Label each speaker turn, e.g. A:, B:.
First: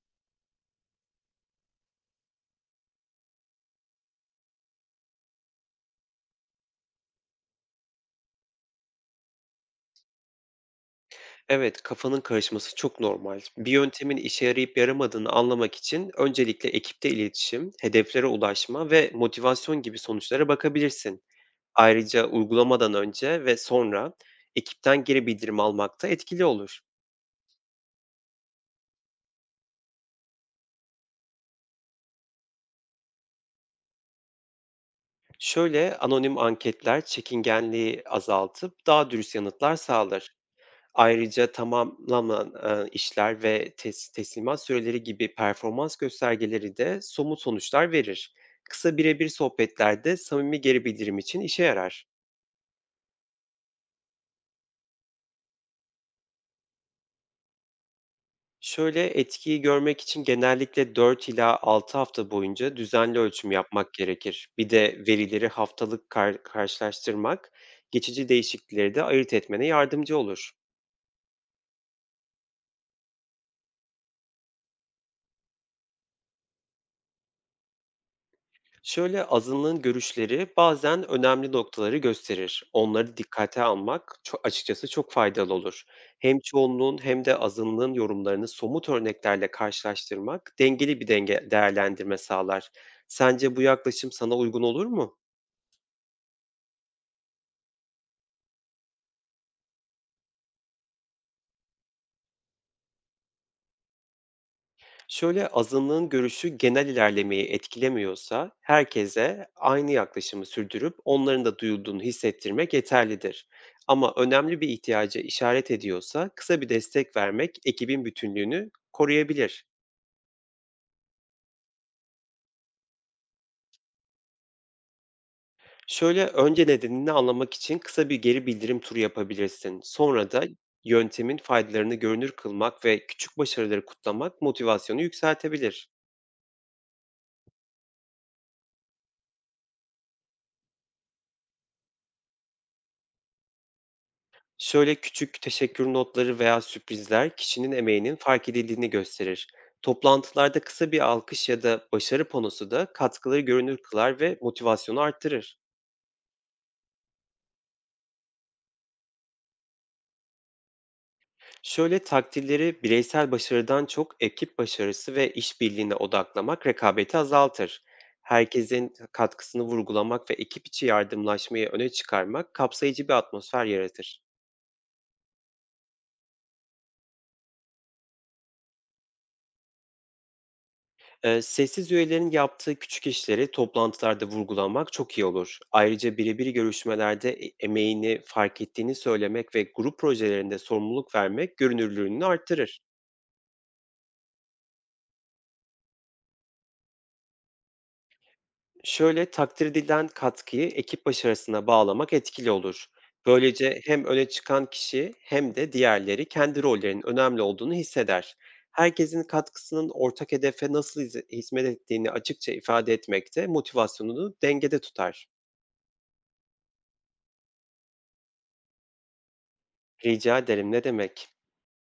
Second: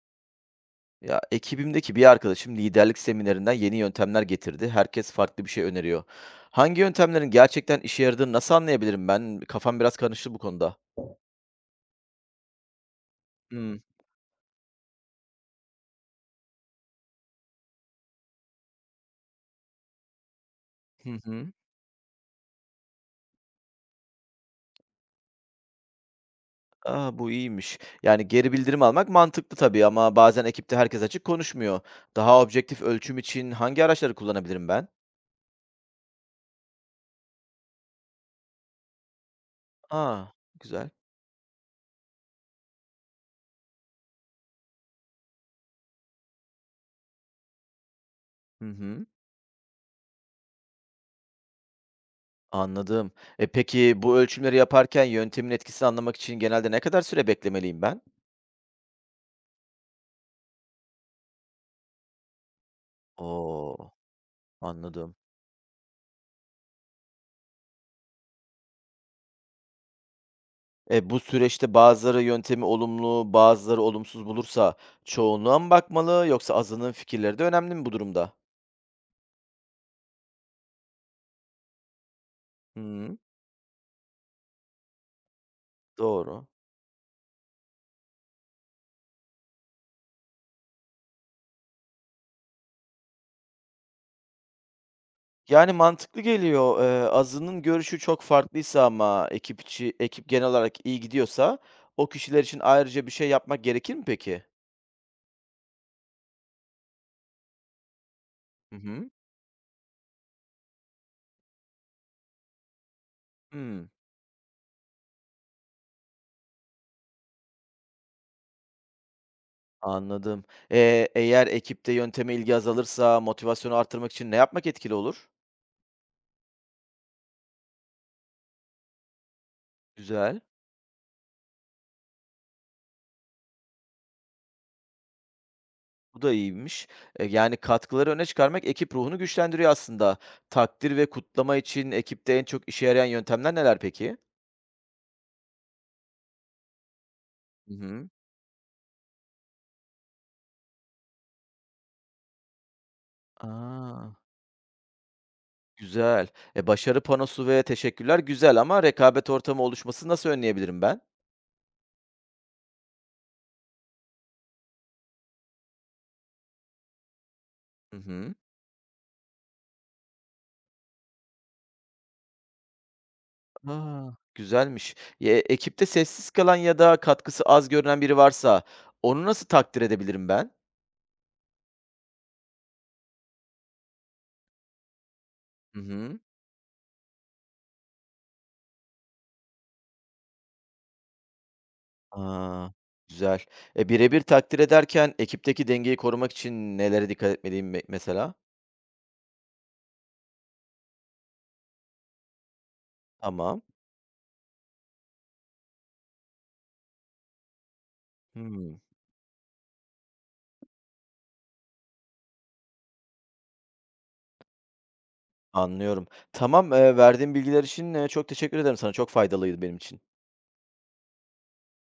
A: Ya ekibimdeki bir arkadaşım liderlik seminerinden yeni yöntemler getirdi. Herkes farklı bir şey öneriyor. Hangi yöntemlerin gerçekten işe yaradığını nasıl anlayabilirim ben? Kafam biraz karıştı bu konuda.
B: Evet, kafanın karışması çok normal. Bir
A: Hmm.
B: yöntemin işe yarayıp yaramadığını anlamak için öncelikle ekipte iletişim, hedeflere ulaşma ve motivasyon gibi sonuçlara
A: Hı
B: bakabilirsin.
A: hı.
B: Ayrıca uygulamadan önce ve sonra ekipten geri bildirim almak da etkili olur.
A: Aa, bu iyiymiş. Yani geri bildirim almak mantıklı tabii ama bazen ekipte herkes açık konuşmuyor. Daha objektif ölçüm için hangi araçları kullanabilirim ben?
B: Şöyle anonim anketler çekingenliği azaltıp daha dürüst yanıtlar sağlar.
A: Aa, güzel.
B: Ayrıca tamamlanan, işler ve teslimat süreleri gibi performans göstergeleri de somut sonuçlar verir.
A: Hı
B: Kısa
A: hı.
B: birebir sohbetlerde samimi geri bildirim için işe yarar.
A: Anladım. E peki, bu ölçümleri yaparken yöntemin etkisini anlamak için genelde ne kadar süre beklemeliyim ben?
B: Şöyle etkiyi görmek için genellikle 4 ila 6 hafta boyunca düzenli ölçüm yapmak
A: Oo,
B: gerekir. Bir de
A: anladım.
B: verileri haftalık karşılaştırmak geçici değişiklikleri de ayırt etmene yardımcı olur.
A: E, bu süreçte bazıları yöntemi olumlu, bazıları olumsuz bulursa çoğunluğa mı bakmalı yoksa azının fikirleri de önemli mi bu durumda?
B: Şöyle azınlığın görüşleri bazen önemli noktaları gösterir. Onları
A: Hı.
B: dikkate almak açıkçası çok faydalı olur. Hem
A: Doğru.
B: çoğunluğun hem de azınlığın yorumlarını somut örneklerle karşılaştırmak dengeli bir değerlendirme sağlar. Sence bu yaklaşım sana uygun olur mu?
A: Yani mantıklı geliyor. Azının görüşü çok farklıysa ama ekip genel olarak iyi gidiyorsa o kişiler için ayrıca bir şey yapmak gerekir mi peki?
B: Şöyle, azınlığın görüşü genel ilerlemeyi etkilemiyorsa
A: Hı hı.
B: herkese aynı yaklaşımı sürdürüp onların da duyulduğunu hissettirmek yeterlidir.
A: Hmm,
B: Ama önemli bir ihtiyaca işaret ediyorsa kısa bir destek vermek ekibin bütünlüğünü koruyabilir.
A: anladım. Eğer ekipte yönteme ilgi azalırsa motivasyonu artırmak için ne yapmak etkili olur?
B: Şöyle önce nedenini anlamak için kısa bir geri bildirim turu yapabilirsin. Sonra
A: Güzel.
B: da yöntemin faydalarını görünür kılmak ve küçük başarıları kutlamak motivasyonu yükseltebilir.
A: Bu da iyiymiş. E, yani katkıları öne çıkarmak ekip ruhunu güçlendiriyor aslında. Takdir ve kutlama için ekipte en çok işe yarayan yöntemler neler peki?
B: Şöyle küçük teşekkür notları veya sürprizler kişinin
A: Hı hı.
B: emeğinin fark edildiğini gösterir. Toplantılarda kısa bir alkış ya da başarı panosu da katkıları görünür
A: Aa,
B: kılar ve motivasyonu arttırır.
A: güzel. E, başarı panosu ve teşekkürler güzel ama rekabet ortamı oluşmasını nasıl önleyebilirim ben?
B: Şöyle takdirleri bireysel başarıdan çok ekip başarısı ve işbirliğine odaklamak rekabeti azaltır.
A: Hı hı.
B: Herkesin katkısını vurgulamak ve ekip içi yardımlaşmayı öne çıkarmak kapsayıcı bir atmosfer
A: Aa,
B: yaratır.
A: güzelmiş. E, ekipte sessiz kalan ya da katkısı az görünen biri varsa onu nasıl takdir edebilirim ben?
B: Sessiz üyelerin yaptığı küçük işleri toplantılarda vurgulamak çok iyi olur.
A: Hı
B: Ayrıca
A: hı.
B: birebir görüşmelerde emeğini fark ettiğini söylemek ve grup projelerinde sorumluluk vermek görünürlüğünü
A: A!
B: artırır.
A: Güzel. E, birebir takdir ederken ekipteki dengeyi korumak için nelere dikkat etmeliyim mesela?
B: Şöyle takdir edilen katkıyı ekip başarısına bağlamak etkili olur.
A: Tamam.
B: Böylece hem öne çıkan kişi hem de diğerleri kendi rollerinin önemli olduğunu hisseder.
A: Hımm,
B: Herkesin katkısının ortak hedefe nasıl hizmet ettiğini açıkça ifade etmek de motivasyonunu dengede tutar.
A: anlıyorum. Tamam, verdiğin bilgiler için çok teşekkür ederim sana. Çok faydalıydı benim için.
B: Rica ederim, ne demek?